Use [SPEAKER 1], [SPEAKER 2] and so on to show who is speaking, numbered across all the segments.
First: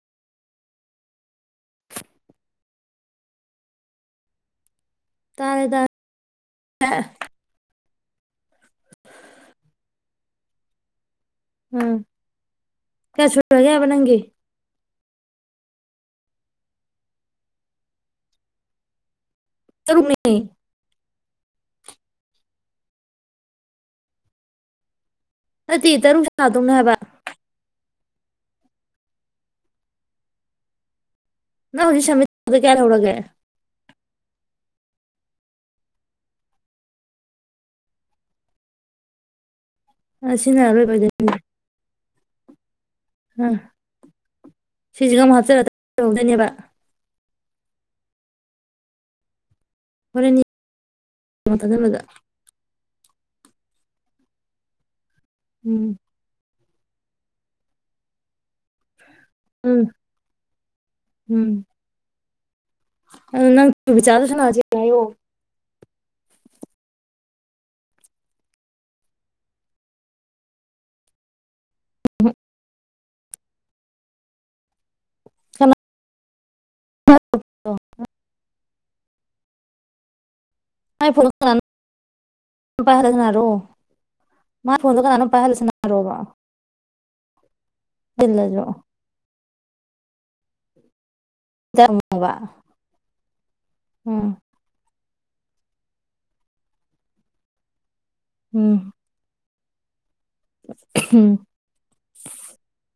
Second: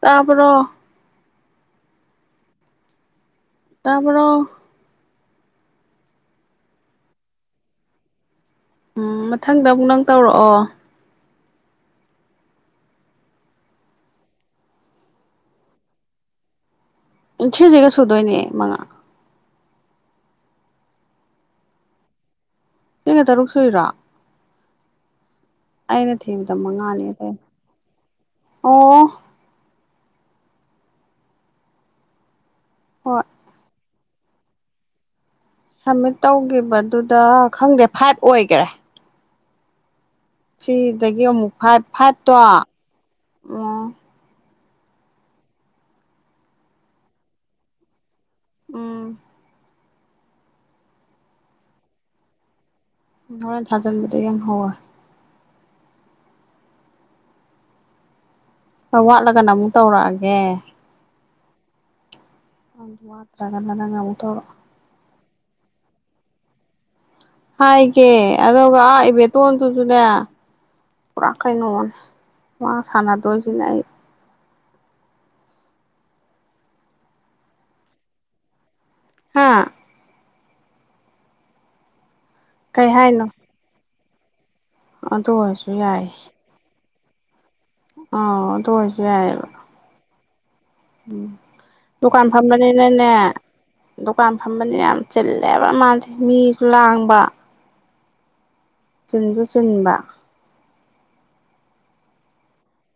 [SPEAKER 1] ꯇꯥꯕꯔꯣ ꯇꯥꯕꯔꯣ
[SPEAKER 2] ꯇꯥꯔꯦꯗ [inaudible]
[SPEAKER 1] ꯎꯝ ꯃꯊꯪꯗ ꯑꯃꯨꯛ ꯅꯪ ꯇꯧꯔꯛꯑꯣ꯫
[SPEAKER 2] ꯎꯝ ꯀꯌꯥꯁꯨ [inaudible] ꯒꯦꯕ ꯅꯪꯒꯤ꯫
[SPEAKER 1] ꯎꯝ ꯁꯤ꯭ꯁꯤꯒ ꯁꯨꯗꯣꯏꯅꯦ ꯃꯉꯥ꯫
[SPEAKER 2] ꯇꯔꯨꯛꯅꯦ꯫
[SPEAKER 1] ꯁꯤꯒ ꯇꯔꯨꯛ ꯁꯨꯏꯔꯣ꯫
[SPEAKER 2] ꯅꯠꯇꯦ
[SPEAKER 1] ꯑꯩꯅ
[SPEAKER 2] ꯇꯔꯨꯛ
[SPEAKER 1] ꯊꯤꯕꯗ
[SPEAKER 2] ꯁꯥꯗꯧꯅ ꯍꯥꯏꯕ꯫
[SPEAKER 1] ꯃꯉꯥꯅꯦ ꯑꯗꯩ ꯑꯣ꯫
[SPEAKER 2] [unintelligible] ꯑꯗꯣ ꯀꯌꯥ ꯂꯩꯍꯧꯔꯒꯦ꯫
[SPEAKER 1] ꯍꯣꯏ ꯁꯝꯃꯤꯠ ꯇꯧꯒꯤꯕꯗꯨꯗ ꯈꯪꯗꯦ ꯐꯥꯏꯚ ꯑꯣꯏꯒ꯭ꯔꯦ꯫
[SPEAKER 2] ꯑ ꯁꯤꯅ ꯑꯔꯣꯏꯕ
[SPEAKER 1] ꯁꯤꯗꯒꯤ
[SPEAKER 2] ꯑꯣꯏꯗꯣꯏꯅꯤ
[SPEAKER 1] ꯑꯃꯨꯛ ꯐꯥꯏꯚ ꯐꯥꯏꯚꯇꯣ
[SPEAKER 2] ꯑꯥ
[SPEAKER 1] ꯎꯝ
[SPEAKER 2] ꯁꯤꯁꯤꯒ ꯑꯃꯨꯛ ꯍꯥꯞꯆꯜꯂ ꯇꯧꯗꯣꯏꯅꯦꯕ꯫
[SPEAKER 1] ꯎꯝ꯫
[SPEAKER 2] [unintelligible]
[SPEAKER 1] ꯍꯣꯔꯦꯟ ꯊꯥꯖꯤꯟꯕꯗ ꯌꯦꯡꯍꯧꯋꯦ
[SPEAKER 2] ꯎꯝ꯫
[SPEAKER 1] ꯋꯥꯠꯂꯒꯅ ꯑꯃꯨꯛ
[SPEAKER 2] ꯎꯝ
[SPEAKER 1] ꯇꯧꯔꯛꯑꯒꯦ꯫
[SPEAKER 2] ꯎꯝ꯫ ꯑꯗꯣꯅꯪ
[SPEAKER 1] ꯋꯥꯠꯇ꯭ꯔꯒꯅ ꯅꯪ
[SPEAKER 2] [inaudible]
[SPEAKER 1] ꯑꯃꯨꯛ
[SPEAKER 2] ꯆꯥꯁꯨ
[SPEAKER 1] ꯇꯧꯔꯛꯑꯣ
[SPEAKER 2] ꯁꯥꯅꯁꯦ ꯍꯥꯏꯌꯣ꯫
[SPEAKER 1] ꯍꯥꯏꯒꯦ ꯑꯗꯨꯒ ꯑꯥ ꯏꯕꯦꯇꯣꯟꯗꯨꯁꯨꯅꯦ ꯄꯨꯔꯥ ꯀꯩꯅꯣ [unintelligible] ꯁꯥꯟꯅꯥꯗꯣꯏꯁꯤꯅꯦ ꯑꯩ꯫
[SPEAKER 2] [inaudible]
[SPEAKER 1] ꯍꯥꯥ꯫
[SPEAKER 2] [unintelligible]
[SPEAKER 1] ꯀꯩ
[SPEAKER 2] ꯄꯗ
[SPEAKER 1] ꯍꯥꯏꯅꯣ
[SPEAKER 2] ꯁꯥꯅꯔꯣ꯫ ꯃꯥꯏ ꯐꯣꯟꯗꯨ ꯀꯅꯅꯣꯝ
[SPEAKER 1] ꯑꯗꯨ
[SPEAKER 2] ꯄꯥꯏꯍꯜꯂ
[SPEAKER 1] ꯑꯣꯏꯔꯁꯨ
[SPEAKER 2] ꯁꯅꯥꯔꯣꯕ꯫
[SPEAKER 1] ꯑ ꯑꯗꯨ ꯑꯣꯏꯔꯁꯨ ꯌꯥꯏꯕ꯫ ꯎꯝ ꯗꯨꯀꯥꯟ
[SPEAKER 2] ꯊꯝꯃꯣꯕ
[SPEAKER 1] ꯐꯝꯕꯅꯤꯅꯅꯦ꯫
[SPEAKER 2] ꯎꯝ
[SPEAKER 1] ꯗꯨꯀꯥꯟ ꯐꯝꯕꯅꯦ ꯌꯥꯝ ꯆꯤꯜꯂꯦꯕ ꯃꯥꯗꯤ ꯃꯤꯁꯨ ꯂꯥꯡꯕ꯫
[SPEAKER 2] ꯎꯝ
[SPEAKER 1] ꯆꯤꯟꯁꯨ ꯆꯤꯟꯕ꯫
[SPEAKER 2] ꯎꯝ꯫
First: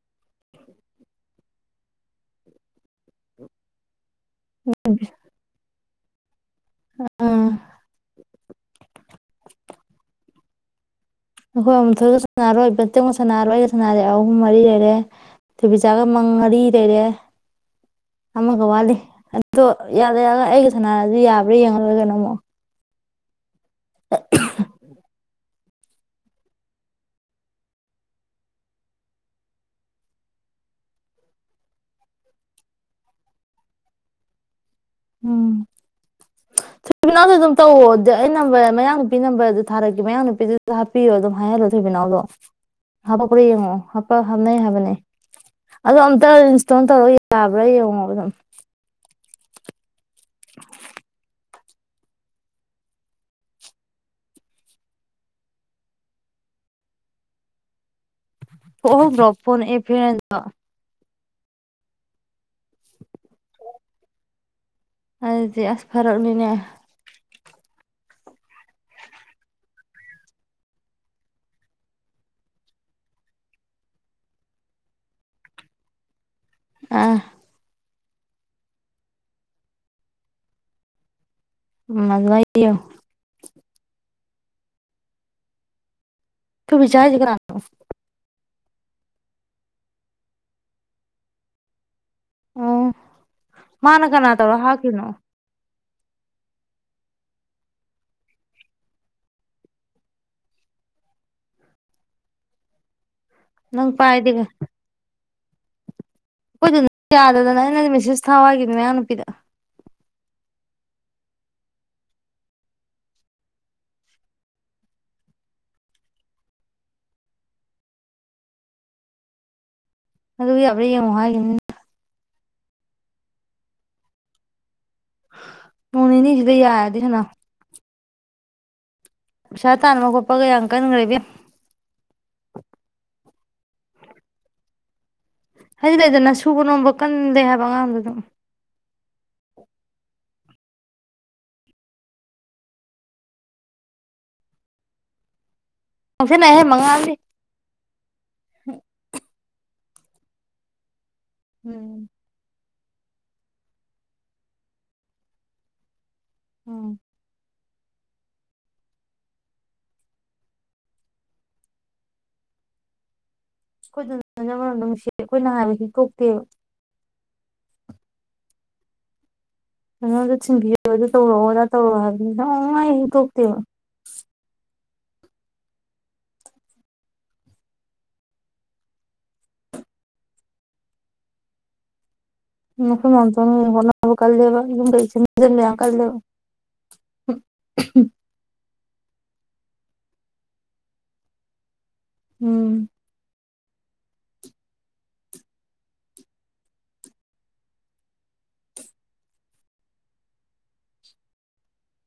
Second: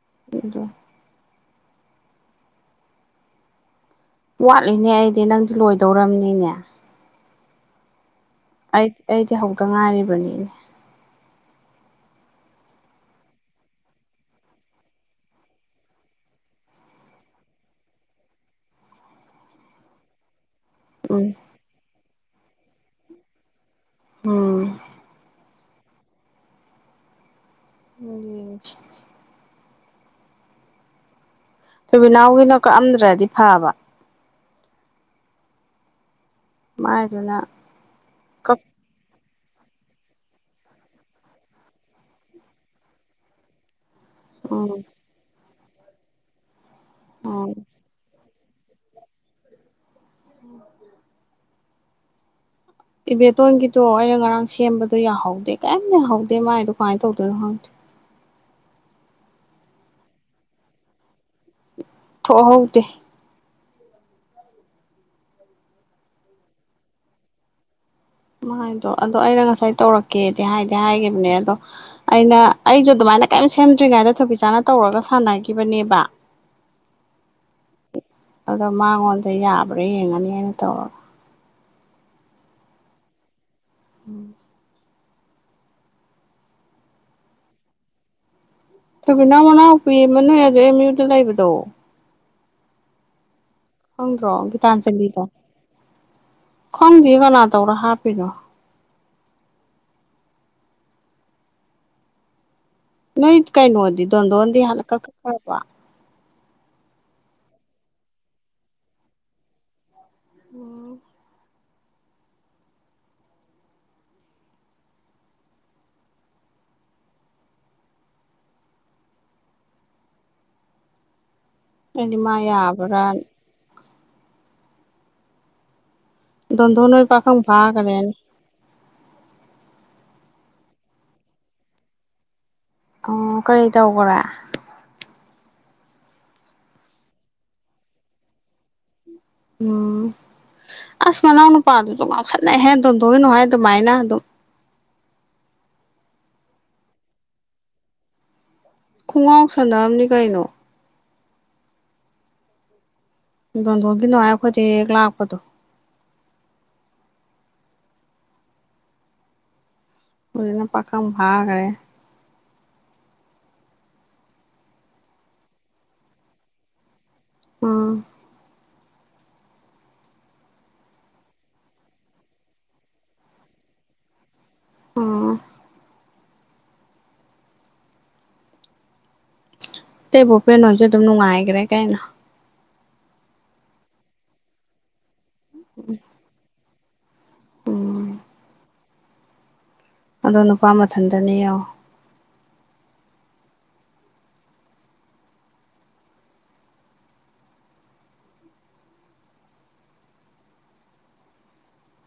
[SPEAKER 1] [unintelligible] ꯋꯥꯠꯂꯤꯅꯦ ꯑꯩꯗꯤ ꯅꯪꯗꯤ ꯂꯣꯏꯗ ꯇꯧꯔꯝꯅꯤꯅꯦ
[SPEAKER 2] ꯎꯝ
[SPEAKER 1] ꯑꯩ ꯑꯩꯗꯤ ꯍꯧꯗ ꯉꯥꯏꯔꯤꯕꯅꯤꯅꯦ
[SPEAKER 2] ꯑꯩꯈꯣꯏ ꯑꯊꯣꯏꯒ ꯁꯥꯟꯅꯔꯣꯏ ꯕꯇꯦꯛꯒ ꯁꯥꯟꯅꯔꯣꯏ ꯑꯩꯒ ꯁꯅꯔꯦ ꯑꯍꯨꯝ ꯃꯔꯤ ꯂꯩꯔꯦ ꯊꯣꯏꯕꯤꯆꯥꯒ ꯃꯪ ꯃꯔꯤ ꯂꯩꯔꯦ ꯑꯃꯒ ꯋꯥꯠꯂꯤ ꯑꯗꯣ ꯌꯥꯔꯦ ꯌꯥ ꯑꯩꯒ [unintelligible] ꯁꯥꯟꯅꯔꯁꯨ
[SPEAKER 1] ꯎꯝ
[SPEAKER 2] ꯌꯥꯕ꯭ꯔꯦ ꯌꯦꯡꯉ ꯂꯣꯢꯔꯦ ꯀꯩꯅꯣ ꯑꯃꯨꯛ [unintelligible]
[SPEAKER 1] ꯎꯝ ꯎꯝ ꯊꯣꯏꯕꯤꯅꯥꯎꯕꯤꯅ ꯀꯛꯑꯝꯗ꯭ꯔꯗꯤ ꯐꯕ
[SPEAKER 2] ꯎꯝ ꯊꯣꯏꯕꯤꯅꯥꯎꯗꯥ
[SPEAKER 1] ꯃꯥꯏꯗꯨꯅ
[SPEAKER 2] ꯑꯗꯨꯝ ꯇꯧꯑꯣ ꯑꯩ
[SPEAKER 1] ꯀꯛ
[SPEAKER 2] ꯅꯝꯕꯔ ꯃꯌꯥꯡ ꯅꯨꯄꯤ ꯅꯝꯕꯔ ꯊꯥꯔꯛꯀ ꯃꯌꯥꯡ ꯅꯨꯄꯤꯗꯨꯗ ꯍꯥꯞꯄꯤꯌꯣ ꯑꯗꯨꯝ ꯍꯥꯏꯍꯜꯂꯣ ꯊꯣꯏꯕꯤꯅꯥꯎ ꯗꯨ ꯍꯥꯄꯛꯄ꯭ꯔꯥ ꯌꯦꯡꯉꯣ ꯍꯥꯞ ꯄ ꯍꯥꯞꯅꯩ
[SPEAKER 1] ꯎꯝ
[SPEAKER 2] ꯍꯥꯏꯕꯅꯦ ꯑꯗꯨ ꯑꯝꯇ ꯇꯩꯔ ꯇꯧꯔꯒ
[SPEAKER 1] ꯎꯝ
[SPEAKER 2] ꯌꯥꯕ꯭ꯔꯥ ꯌꯦꯡꯉꯣꯕ ꯑꯗꯨꯝ [inaudible]
[SPEAKER 1] ꯎꯝ ꯏꯕꯦꯇꯣꯟꯒꯤꯗꯣ ꯑꯩꯅ ꯉꯔꯥꯡ ꯁꯦꯝꯕꯗꯣ ꯌꯥꯍꯧꯗꯦ ꯀꯔꯤꯝ ꯌꯥꯍꯧꯗꯦ ꯃꯥꯏꯗꯣ ꯀꯃꯥꯏꯅ ꯇꯧꯗꯣꯏꯅꯣ ꯈꯪꯗꯦ
[SPEAKER 2] ꯑꯣ ꯭ꯔꯣꯄꯣꯟ ꯑꯦ ꯐ
[SPEAKER 1] ꯊꯣ ꯍꯧꯗꯤ
[SPEAKER 2] ꯍꯥꯏꯗꯤ ꯑꯁ ꯐꯔꯛꯅꯤꯅꯦ
[SPEAKER 1] ꯃꯥꯗꯣ ꯑꯗꯣ ꯑꯩꯅ ꯉꯁꯥꯏ ꯇꯧꯔꯛꯀꯦꯗꯤ ꯍꯥꯏꯗꯤ ꯍꯥꯏꯈꯤꯕꯅꯦ ꯑꯗꯣ ꯑꯩꯅ ꯑꯩꯁꯨ ꯑꯗꯨꯃꯥꯏꯅ ꯀꯔꯤꯝ ꯁꯦꯝꯗ꯭ꯔꯤꯉꯩꯗ ꯊꯕꯤꯛ ꯆꯥꯅ ꯇꯧꯔꯒ ꯁꯥꯟꯅꯈꯤꯕꯅꯦꯕ
[SPEAKER 2] ꯑꯥ
[SPEAKER 1] ꯑꯗꯣ ꯃꯉꯣꯟꯗ ꯌꯥꯕ꯭ꯔꯥ ꯌꯦꯡꯉꯨꯅꯤ ꯍꯥꯏꯅ ꯇꯧꯔꯒ
[SPEAKER 2] ꯃꯗꯨꯋꯥꯏꯣ
[SPEAKER 1] ꯎꯝ
[SPEAKER 2] ꯊꯣꯕꯤꯆꯥ ꯍꯥꯏꯁꯦ ꯀꯅꯥꯅꯣ
[SPEAKER 1] ꯊꯕꯤꯅꯥ ꯃꯅꯥꯑꯣ ꯄꯤ ꯑꯃꯥ ꯑꯦꯝ ꯌꯨꯗ ꯂꯩꯕꯗꯣ
[SPEAKER 2] ꯑ ꯃꯥꯅ ꯀꯅꯥ ꯇꯣꯔꯒ ꯍꯀꯤꯅꯣ
[SPEAKER 1] ꯈꯪꯗꯤꯦ ꯀꯅꯥ ꯇꯧꯔ ꯍꯥꯞꯄꯤꯅꯣ ꯅꯣꯏ
[SPEAKER 2] ꯅꯪ
[SPEAKER 1] ꯀꯩꯅꯣꯗꯤ
[SPEAKER 2] ꯄꯥꯏꯗꯤ
[SPEAKER 1] ꯇꯣꯟꯗꯣꯜ ꯍꯥꯟꯅ ꯀꯛ ꯍꯄ
[SPEAKER 2] ꯑꯩꯈꯣꯏꯗ ꯅꯪ ꯌꯥꯗꯗꯅ ꯑꯩꯅ ꯃꯦꯁꯦꯁ ꯊꯥꯋꯥ ꯍꯥꯏꯈꯤꯕꯅꯤ ꯃꯌꯥꯡ ꯅꯨꯄꯤꯗ
[SPEAKER 1] ꯎꯝ
[SPEAKER 2] ꯑꯗꯨꯕꯨ ꯌꯥꯔ ꯌꯦꯡꯉꯨ ꯍꯥꯏ
[SPEAKER 1] ꯑꯗꯤ ꯃꯥ ꯌꯥꯕ꯭ꯔꯥ
[SPEAKER 2] [inaudible]
[SPEAKER 1] ꯗꯣꯜꯗꯣꯜ
[SPEAKER 2] ꯌꯥꯔꯗꯤ
[SPEAKER 1] ꯍꯣꯏ
[SPEAKER 2] ꯁꯅꯥ
[SPEAKER 1] ꯄꯥꯈꯪ ꯐꯥꯒꯔꯦ
[SPEAKER 2] ꯄꯩꯁꯥ ꯇꯥꯟꯕ ꯈꯣꯠꯄꯒ ꯌꯥꯝ ꯀꯟꯈ꯭ꯔꯦꯕ
[SPEAKER 1] ꯎꯝ ꯀꯔꯤ ꯇꯧꯕ꯭ꯔꯥ
[SPEAKER 2] ꯍꯥꯏꯗꯤ ꯂꯩꯗꯅ ꯁꯨꯕ ꯅꯣꯝꯕ ꯀꯟꯗꯦ ꯍꯥꯏꯕ ꯑꯉꯥꯡꯗ ꯑꯗꯨꯝ
[SPEAKER 1] ꯎꯝ ꯑꯁ ꯃꯅꯥꯎ ꯅꯨꯄꯥꯗꯨꯁꯨ ꯉꯥꯎꯁꯅꯧꯍꯦ ꯗꯣꯟꯗꯣꯜ ꯍꯥꯏ ꯑꯗꯨꯃꯥꯏꯅ ꯑꯗꯨꯝ
[SPEAKER 2] ꯉꯥꯑꯣꯁꯤꯅꯍꯦ ꯃꯉꯥꯜꯗꯤ
[SPEAKER 1] ꯄꯨꯡꯥꯎ ꯁꯥꯟꯅꯥꯝꯅꯤ ꯀꯥꯏꯅꯣ
[SPEAKER 2] ꯎꯝ
[SPEAKER 1] ꯗꯣꯟꯗꯣꯒꯤꯅꯣ ꯍꯥꯏ ꯑꯩꯈꯣꯏꯗꯤ ꯂꯥꯛꯄꯗꯣ
[SPEAKER 2] ꯎꯝ
[SPEAKER 1] ꯑꯣꯗꯅ ꯄꯈꯝ ꯔ꯭ꯔꯦ
[SPEAKER 2] ꯑꯩꯈꯣꯏꯗ ꯅ ꯃꯔꯣꯝꯗ ꯅꯨꯡꯁꯤ ꯑꯩꯈꯣꯏꯅ ꯍꯥꯏꯕꯕꯁꯤ ꯀꯣꯛꯇꯦꯕ
[SPEAKER 1] ꯑꯥ
[SPEAKER 2] ꯅꯉꯣꯟꯗ ꯊꯤꯟꯕꯤꯔ ꯑꯗꯨꯣ ꯇꯧꯔꯛꯑꯣ ꯑꯗꯥ ꯇꯧꯔꯑꯣ ꯍꯥꯏꯕꯗꯤ ꯅꯣꯡꯃꯇ ꯍꯦꯛ ꯍꯤꯛꯇꯣꯛꯇꯦꯕ
[SPEAKER 1] ꯑꯣ ꯇꯩ ꯕꯣꯄꯦꯜ ꯍꯣꯏꯁꯨ ꯑꯗꯨꯝ ꯅꯨꯉꯥꯏꯈ꯭ꯔꯦ ꯀꯩꯑꯣ
[SPEAKER 2] [unintelligible] [unintelligible]
[SPEAKER 1] ꯎꯝ
[SPEAKER 2] [unintelligible]
[SPEAKER 1] ꯑꯗꯣ ꯅꯨꯄꯥ ꯃꯊꯟꯇꯅꯦ ꯌꯦꯡꯣ
[SPEAKER 2] ꯎꯝ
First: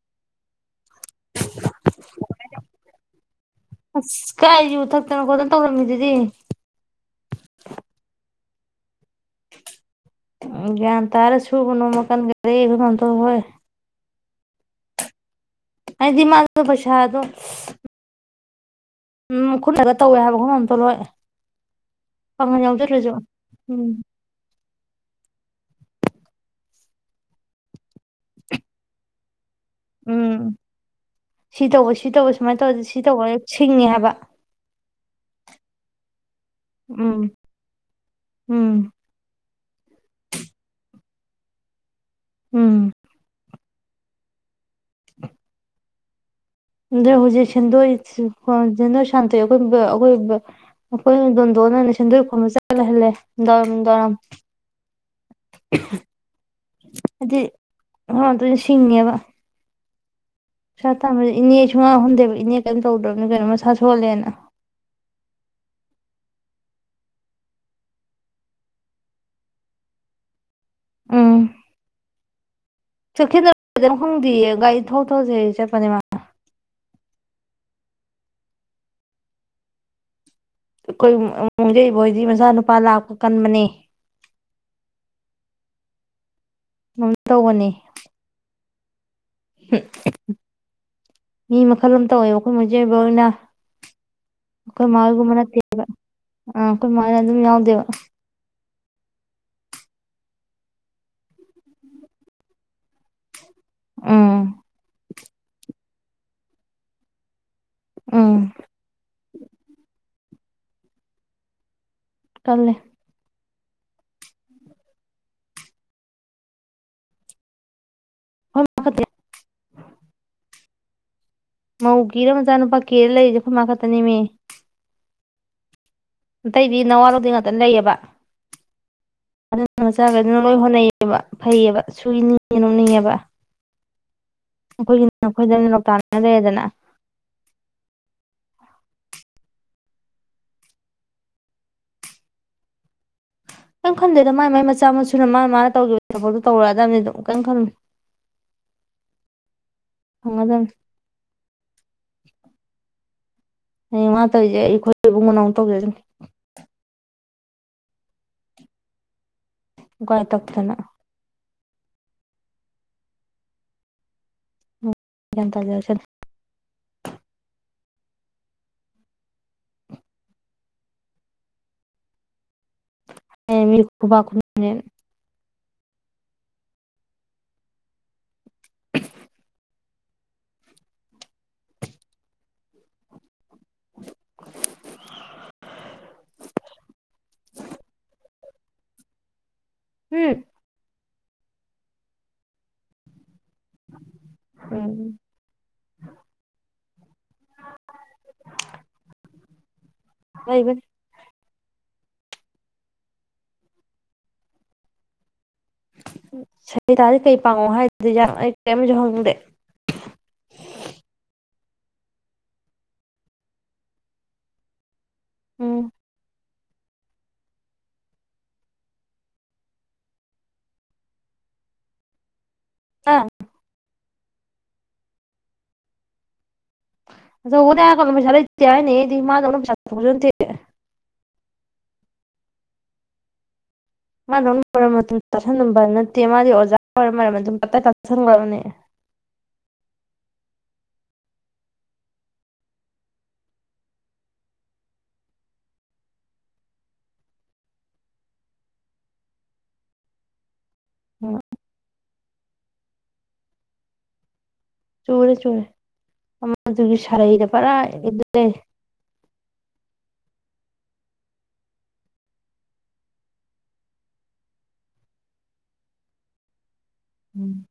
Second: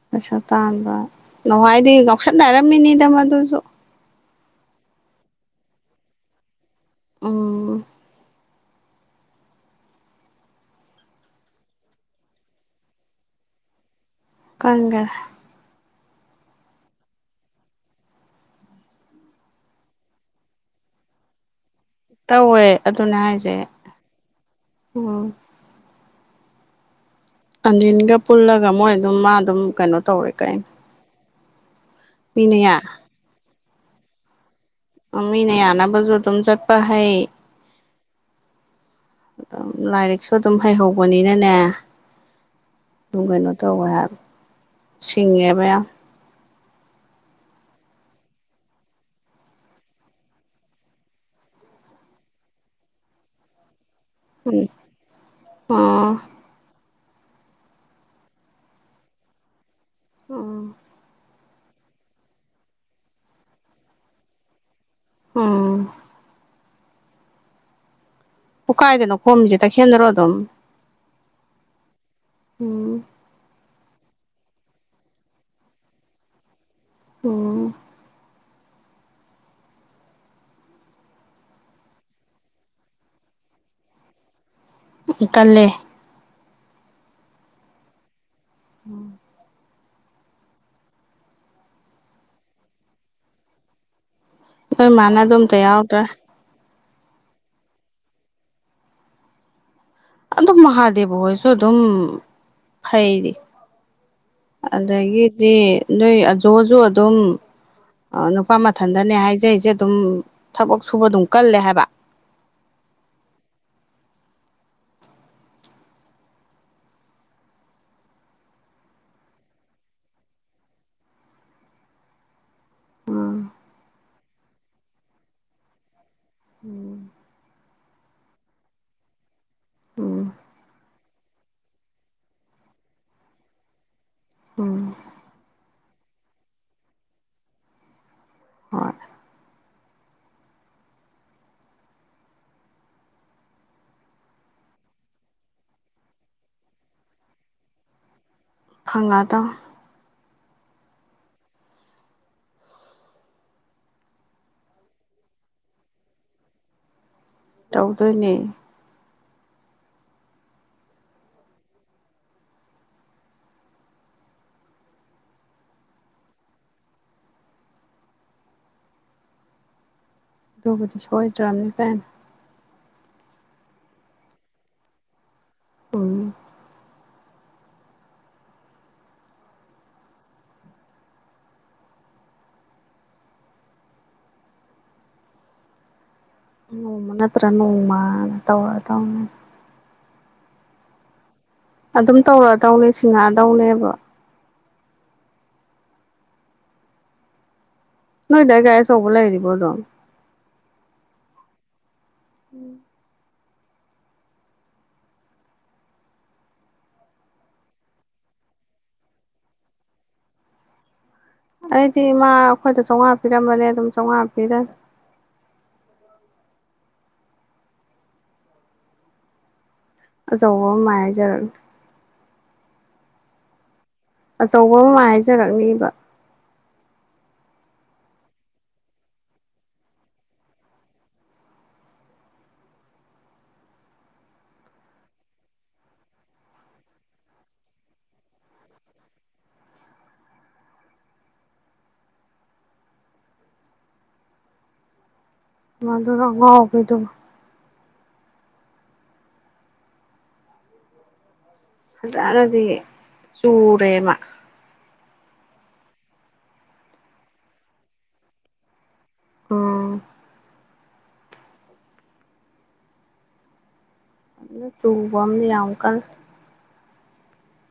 [SPEAKER 1] ꯄꯩꯁꯥ ꯇꯥꯟꯕ꯭ꯔꯥ ꯅ ꯍꯥꯏꯥꯏꯗꯤ ꯉꯥꯎꯁꯠꯅꯔꯝꯃꯤꯅꯤꯗ ꯃꯗꯨꯁꯨ
[SPEAKER 2] ꯑ ꯀꯥꯏ ꯌꯨ ꯊꯛꯇꯅ ꯈꯣꯠꯇꯅ ꯇꯧꯔꯝꯃꯤꯗꯨꯗꯤ
[SPEAKER 1] ꯑꯣ
[SPEAKER 2] ꯒꯌꯥꯟ ꯇꯥꯔ ꯁꯨꯕ ꯅꯣꯝꯕ ꯀꯟꯒꯔꯦ ꯑꯩꯈꯣꯏ ꯃꯥꯝꯇꯣꯟ ꯍꯣꯏ
[SPEAKER 1] ꯀꯟꯒꯔꯦ
[SPEAKER 2] ꯍꯥꯏꯗꯤ ꯃꯥꯗꯤ ꯄꯩꯁꯥꯗꯣ ꯎꯝ ꯈꯨꯠꯅꯒ ꯇꯧꯋꯦ ꯍꯥꯏꯕ ꯈꯣꯏ ꯃꯥꯝꯇꯣꯟ ꯍꯣꯏ ꯄꯥꯡꯒꯜ
[SPEAKER 1] ꯇꯧꯋꯦ
[SPEAKER 2] ꯌꯥꯎꯖꯗ꯭ꯔꯁꯨ
[SPEAKER 1] ꯑꯗꯨꯅꯦ ꯍꯥꯏꯁꯦ
[SPEAKER 2] ꯎꯝ
[SPEAKER 1] ꯎꯝ ꯑꯟꯖꯤꯟꯒ ꯄꯨꯜꯂꯒ ꯃꯣꯏ ꯑꯗꯨꯝ ꯃꯥ ꯑꯗꯨꯝ ꯀꯩꯅꯣ ꯇꯧꯔꯦ
[SPEAKER 2] ꯎꯝ
[SPEAKER 1] ꯀꯥꯏ
[SPEAKER 2] ꯁꯤ ꯇꯧꯕꯁꯤ ꯁꯤ ꯇꯧꯕ ꯁꯨꯃꯥꯏꯅ ꯇꯧꯔꯗꯤ ꯁꯤ ꯇꯧꯕ ꯁꯤꯡꯉꯤ ꯍꯥꯏꯕ
[SPEAKER 1] ꯃꯤꯅꯌꯥꯅꯕꯖꯨ ꯑꯗꯨꯝ ꯆꯠ ꯄ ꯍꯩ
[SPEAKER 2] ꯎꯝ ꯎꯝ
[SPEAKER 1] ꯑꯗꯨꯝ ꯂꯥꯏꯔꯤꯛꯁꯨ ꯑꯗꯨꯝ ꯍꯩꯍꯧꯕꯅꯤꯅꯅꯦ
[SPEAKER 2] ꯎꯝ
[SPEAKER 1] ꯑꯗꯨꯝ ꯀꯩꯅꯣ ꯇꯧꯋꯦ ꯍꯥꯏ ꯁꯤꯡꯉꯦꯕ ꯌꯥꯝ
[SPEAKER 2] ꯑꯗꯣ ꯍꯧꯖꯤꯛ ꯁꯦꯟꯗꯣꯏ ꯁꯦꯟꯗꯣꯏ ꯁꯥꯟꯇꯣꯛꯑꯦ ꯑꯈꯣꯏ ꯑꯈꯣꯏ ꯑꯩꯈꯣꯏ ꯗꯣꯟꯗꯣꯟꯅꯅ ꯁꯦꯟꯗꯣꯏ ꯈꯣꯝꯕ ꯆꯠ ꯂꯩꯍꯜꯂꯦ ꯅꯨꯡꯗꯥꯡ ꯋꯥꯏꯔꯝ ꯅꯨꯡꯗꯥꯡ ꯋꯥꯏꯔꯝ
[SPEAKER 1] ꯎꯝ ꯑꯥ
[SPEAKER 2] ꯍꯥꯏꯗꯤ ꯑꯉꯥꯡꯗꯨ ꯁꯤꯡꯉꯦꯕ
[SPEAKER 1] ꯎꯝ
[SPEAKER 2] ꯄꯩꯁꯥ ꯇꯥꯟꯕ ꯏꯅꯦ ꯁꯨꯡꯌꯥꯎ ꯌꯥꯎꯍꯟꯗꯦꯕ ꯏꯅꯦ ꯀꯔꯤꯝ ꯇꯧꯗ꯭ꯔꯒꯖꯨ ꯀꯩꯅꯣ ꯃꯁꯥ ꯁꯣꯜꯂꯦꯅ
[SPEAKER 1] ꯎꯝ ꯑꯣ ꯀꯥꯏꯗꯅ ꯈꯣꯝꯃꯤꯖꯦ ꯇꯈꯦꯟꯗꯔꯣ ꯑꯗꯨꯝ
[SPEAKER 2] ꯎꯝ
[SPEAKER 1] ꯎꯝ
[SPEAKER 2] [unintelligible] ꯈꯪꯗꯤꯌꯦ ꯒꯥꯔꯤ ꯊꯧ ꯊꯧ ꯁꯦ ꯆꯠꯄꯅꯦ ꯃꯥ
[SPEAKER 1] ꯑꯣ
[SPEAKER 2] ꯑꯩꯈꯣꯏ ꯃꯨꯖꯩꯕꯣꯏꯗꯤ ꯃꯆꯥꯅꯨꯄꯥ ꯂꯥꯛꯄ ꯀꯟꯕꯅꯦ
[SPEAKER 1] ꯑ ꯀꯜꯂꯦ
[SPEAKER 2] ꯑꯗꯨꯝ ꯇꯧꯕꯅꯤ
[SPEAKER 1] ꯎꯝ
[SPEAKER 2] ꯃꯤ ꯃꯈꯜ ꯑꯃ ꯇꯧꯋꯦꯕ ꯑꯩꯈꯣꯏ ꯃꯣꯏꯆꯦꯕ ꯍꯣꯏꯅ
[SPEAKER 1] ꯑꯩꯈꯣꯏ ꯃꯥꯅ ꯑꯗꯨꯝꯇ ꯌꯥꯎꯗꯔꯦ
[SPEAKER 2] ꯑꯈꯣꯏ ꯃꯥꯅ ꯑꯗꯨ ꯌꯥꯎꯗꯦꯕ
[SPEAKER 1] ꯑꯗꯨꯝ ꯃꯍꯥꯗꯦꯕ ꯍꯣꯏꯁꯨ ꯑꯗꯨꯝ ꯐꯩꯗꯤ
[SPEAKER 2] ꯎꯝ
[SPEAKER 1] ꯑꯗꯒꯤꯗꯤ ꯅꯣꯏ ꯑꯖꯣꯖꯨ ꯑꯗꯨꯝ ꯑ
[SPEAKER 2] ꯎꯝ
[SPEAKER 1] ꯅꯨꯄꯥ ꯃꯊꯟꯗꯅꯦ ꯍꯥꯏꯖꯩꯖꯦ ꯑꯗꯨꯝ ꯊꯕꯛ ꯁꯨꯕ ꯑꯗꯨꯝ ꯀꯜꯂꯦ ꯍꯥꯏꯕ
[SPEAKER 2] ꯀꯟꯂꯦ ꯍꯗ [inaudible] ꯃꯧ ꯀꯤꯔ ꯃꯆꯥꯅꯨꯄꯥ ꯀꯤꯔ ꯂꯩꯖꯦ
[SPEAKER 1] ꯎꯝ
[SPEAKER 2] ꯑꯈꯣꯏꯃꯥ ꯈꯛꯇꯅꯦꯃꯤ ꯑꯇꯩꯗꯤ ꯅꯋꯥ
[SPEAKER 1] ꯎꯝ
[SPEAKER 2] ꯂꯧꯗꯦ ꯉꯥꯛꯇ ꯂꯩꯌꯦꯕ ꯑꯗꯨꯅ
[SPEAKER 1] ꯎꯝ
[SPEAKER 2] ꯃꯆꯥꯈꯩꯗꯨꯅ ꯂꯣꯏ ꯍꯣꯠꯅꯩꯕ ꯐꯩꯌꯦꯕ ꯁꯨꯅꯤꯡꯉꯦ ꯅꯣꯝꯅꯤꯡꯉꯦꯕ
[SPEAKER 1] ꯎꯝ
[SPEAKER 2] ꯑꯩꯈꯣꯏꯒꯤꯅ ꯅꯈꯣꯏꯗꯅ ꯂꯧꯇꯥꯅ ꯂꯩꯔꯦꯗꯅ
[SPEAKER 1] ꯍꯣꯏ
[SPEAKER 2] ꯀꯦꯝ ꯈꯟꯗꯦꯗ ꯃꯥꯏ ꯃꯥꯏ ꯃꯆꯥ ꯃꯁꯨꯅ ꯃꯥ ꯃꯥꯅ ꯇꯧꯒꯤꯕ ꯊꯕꯛꯇꯣ ꯇꯧꯔꯛꯑꯗꯕꯅꯤ ꯑꯗꯨꯝ ꯀꯦꯝ ꯈꯟꯂꯨꯅꯨ
[SPEAKER 1] ꯐꯪꯉꯗꯕꯅꯤ
[SPEAKER 2] ꯐꯪꯉꯗꯕꯅꯤ ꯍꯌꯦꯡ ꯃꯥ ꯇꯧꯔꯤꯁꯦ ꯑꯩꯈꯣꯏ ꯏꯕꯨꯡꯉꯣꯅ ꯃꯨꯛ ꯇꯧꯖꯔꯥꯖꯅꯤ
[SPEAKER 1] ꯇꯧꯗꯣꯏꯅꯦ
[SPEAKER 2] ꯎꯀꯥꯏ ꯇꯛꯇꯅ ꯒꯌ꯭ꯥꯟ ꯇꯥꯖꯔꯛꯁꯅꯤ
[SPEAKER 1] ꯑꯗꯨꯕꯨꯗ ꯁꯣꯏꯗ꯭ꯔꯝꯅꯤ ꯀꯩꯅꯣ
[SPEAKER 2] ꯍꯌꯦꯡ ꯃꯤ ꯈꯨꯕꯥꯛ ꯈꯨꯅꯅꯦꯅ
[SPEAKER 1] ꯎꯝ
[SPEAKER 2] [inaudible]
[SPEAKER 1] ꯅꯣꯡꯃ ꯅꯠꯇ꯭ꯔ ꯅꯣꯡꯃꯅ ꯇꯧꯔꯗꯧꯅꯦ
[SPEAKER 2] ꯎꯝ
[SPEAKER 1] ꯑꯗꯨꯝ ꯇꯧꯔꯗꯧꯅꯦ ꯁꯤꯡꯉꯛꯑꯗꯧꯅꯦꯕ
[SPEAKER 2] ꯎꯝ
[SPEAKER 1] ꯅꯣꯏꯗꯥꯏ ꯒꯥꯔꯤ ꯑꯆꯧꯕ ꯂꯩꯔꯤꯕꯣ ꯑꯗꯨꯝ
[SPEAKER 2] ꯂꯩꯕꯅꯤ
[SPEAKER 1] ꯎꯝ
[SPEAKER 2] ꯁꯔꯤꯇꯥꯗ ꯀꯩ ꯄꯥꯉꯣ ꯍꯥꯏꯗꯨꯏ ꯖꯥꯠꯅꯣ ꯑꯩ ꯀꯔꯤꯝꯁꯨ ꯍꯪꯗꯦ
[SPEAKER 1] ꯑꯩꯗꯤ ꯃꯥ ꯑꯩꯈꯣꯏꯗ ꯆꯥꯝꯃꯉꯥ ꯄꯤꯔꯝꯕꯅꯦ ꯑꯗꯨꯝ ꯆꯥꯝꯃꯉꯥ ꯄꯤꯔꯅꯤ
[SPEAKER 2] ꯎꯝ
[SPEAKER 1] ꯑꯆꯧꯕ ꯃꯥꯏꯖꯔꯅꯤ
[SPEAKER 2] ꯍꯥ
[SPEAKER 1] ꯑꯆꯧꯕ ꯑꯃ ꯃꯥꯏ ꯍꯥꯏꯖꯔꯛꯅꯦꯕ
[SPEAKER 2] ꯑꯆꯧꯕꯒꯗꯤ ꯍꯥꯏꯔꯛꯀꯅꯨ ꯄꯩꯁꯥ ꯂꯩꯇꯦ ꯍꯥꯏꯅꯤꯍꯦ ꯑꯩꯗ ꯃꯥꯗꯧꯅ ꯄꯩꯁꯥ ꯊꯣꯛꯄꯁꯨ ꯅꯇꯦ ꯃꯥꯗꯧꯅ ꯃꯔꯟ ꯃꯊꯨꯝ ꯇꯥꯁꯟꯂꯝꯕ ꯅꯠꯇꯦ ꯃꯥꯗꯤ ꯑꯣꯖꯥ ꯑꯣꯏꯔ ꯃꯔꯟ ꯃꯊꯨꯝ ꯇꯞ ꯇꯥꯏ ꯇꯥꯁꯟꯒꯔ꯭ꯕꯅꯤ
[SPEAKER 1] ꯃꯥꯗꯨꯔꯣ ꯑꯉꯥꯑꯣꯕꯤꯗꯨꯕꯨ
[SPEAKER 2] ꯑꯣ
[SPEAKER 1] ꯐꯖꯅꯗꯤ ꯆꯨꯔꯦꯍꯦ ꯃꯥ
[SPEAKER 2] ꯆꯨꯝꯕꯨꯗ ꯆꯨꯝꯃꯦ ꯑꯃꯗꯨꯒꯤ ꯁꯥꯔꯩꯗ ꯄꯨꯔꯥ ꯏꯟꯂ꫰ꯂꯩꯔꯦ
[SPEAKER 1] ꯎꯝ ꯑꯗꯨ ꯆꯨꯝꯕꯃꯅꯤ ꯌꯥꯝ ꯀꯟꯅꯥ
[SPEAKER 2] ꯎꯝ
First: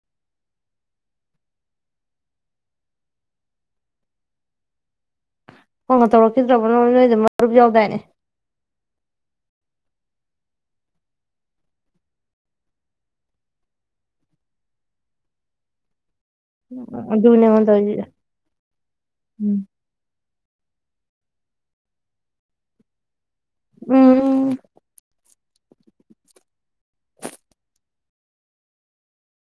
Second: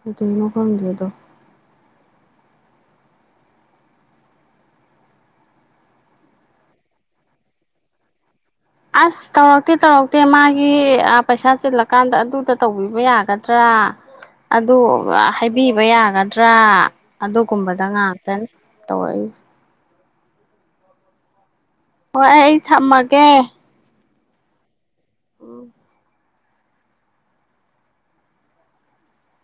[SPEAKER 1] ꯀꯩꯗꯧꯅꯣ ꯈꯪꯗꯦ ꯑꯗꯣ
[SPEAKER 2] ꯐꯣꯟꯒ ꯇꯧꯔꯛꯈꯤꯗ꯭ꯔꯕꯣ ꯅꯣꯏꯗ ꯃꯔꯨꯞ ꯌꯥꯎꯗꯥꯏꯅꯦ
[SPEAKER 1] ꯑꯁ ꯇꯧꯔꯛꯇꯦ ꯇꯧꯔꯛꯇꯦ ꯃꯥꯒꯤ ꯑꯥ ꯄꯩꯁꯥ ꯆꯤꯜꯂꯀꯥꯟꯗ ꯑꯗꯨꯗ ꯇꯧꯕꯤꯕ ꯌꯥꯒꯗ꯭ꯔꯥ ꯑꯗꯨ ꯍꯥꯏꯕꯤꯕ ꯌꯥꯒ ꯗꯔꯥ
[SPEAKER 2] ꯑꯗꯨꯅꯦ ꯑꯩꯉꯣꯟꯗ
[SPEAKER 1] ꯑꯗꯨꯒꯨꯝꯕꯗ
[SPEAKER 2] ꯇꯧꯔꯤꯁꯦ
[SPEAKER 1] ꯉꯥꯛꯇꯅꯤ ꯇꯧꯔꯛꯏꯁꯦ
[SPEAKER 2] ꯎꯝ
[SPEAKER 1] ꯍꯣꯏ ꯑꯩ ꯑꯩ ꯊꯝꯃꯒꯦ
[SPEAKER 2] ꯎꯝ
[SPEAKER 1] ꯎꯝ